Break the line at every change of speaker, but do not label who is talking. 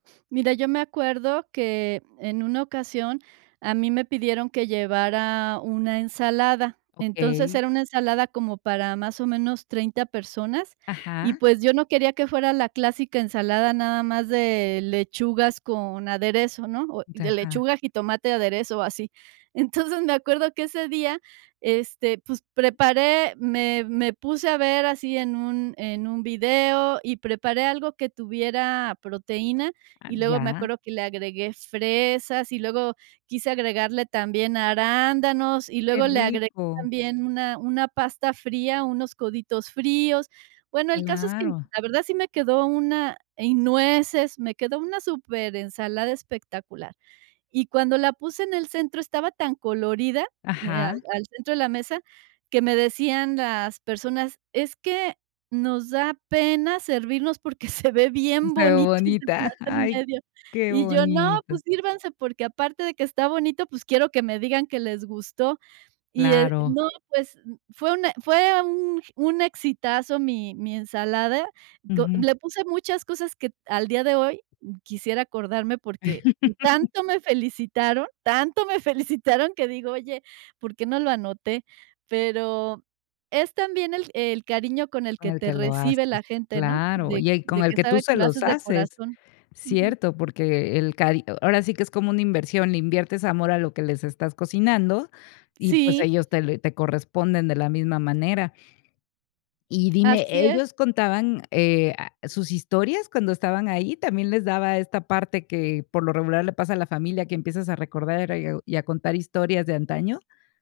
Mira, yo me acuerdo que, en una ocasión, a mí me pidieron que llevara una ensalada. Entonces,
Okey.
era una ensalada como para más o menos 30 personas, y,
Ajá.
pues, yo no quería que fuera la clásica ensalada nada más de lechugas con aderezo, ¿no? O de
Ajá.
lechuga, jitomate, aderezo o así. Entonces me acuerdo que ese día, este, pues, preparé me me puse a ver así en un en un video y preparé algo que tuviera proteína.
Ah,
Y luego me
ya.
acuerdo que le agregué fresas, y luego quise agregarle también arándanos, y
Qué
luego le agregué
rico.
también una una pasta fría, unos coditos fríos. Bueno, el caso es que,
Claro.
la verdad, sí me quedó una y nueces, me quedó una superensalada espectacular. Y cuando la puse en el centro, estaba tan colorida, de al
Ajá.
al centro de la mesa, que me decían las personas: “Es que nos da pena servirnos porque se ve bien
Se ve
bonito ese
bonita.
plato en
Ay,
medio”.
qué
Y yo: “No, pues,
bonito.
sírvanse, porque aparte de que está bonito, pues, quiero que me digan que les gustó”. Y, eh,
Claro.
no, pues, fue una fue un un exitazo mi mi ensalada. Do
Ujú.
le puse muchas cosas que, al día de hoy, quisiera acordarme, porque tanto me felicitaron, tanto me felicitaron, que digo: “Oye, ¿por qué no lo anoté?”. Pero es también el el cariño con el
Con
que
el
te
que lo
recibe
haces.
la gente, ¿no?,
Claro,
de
y el con
de
el
que
que tú
sabe
se
que lo
los
haces de
haces.
corazón. Ujú.
Cierto, porque el cari ahora sí que es como una inversión, le inviertes amor a lo que les estás cocinando y, pues,
Sí.
ellos te lo te corresponden de la misma manera. Y dime,
Así es.
¿ellos contaban, eh a sus historias cuando estaban ahí? ¿También les daba esta parte que, por lo regular le pasa a la familia, que empiezas a recordar y o y a contar historias de antaño?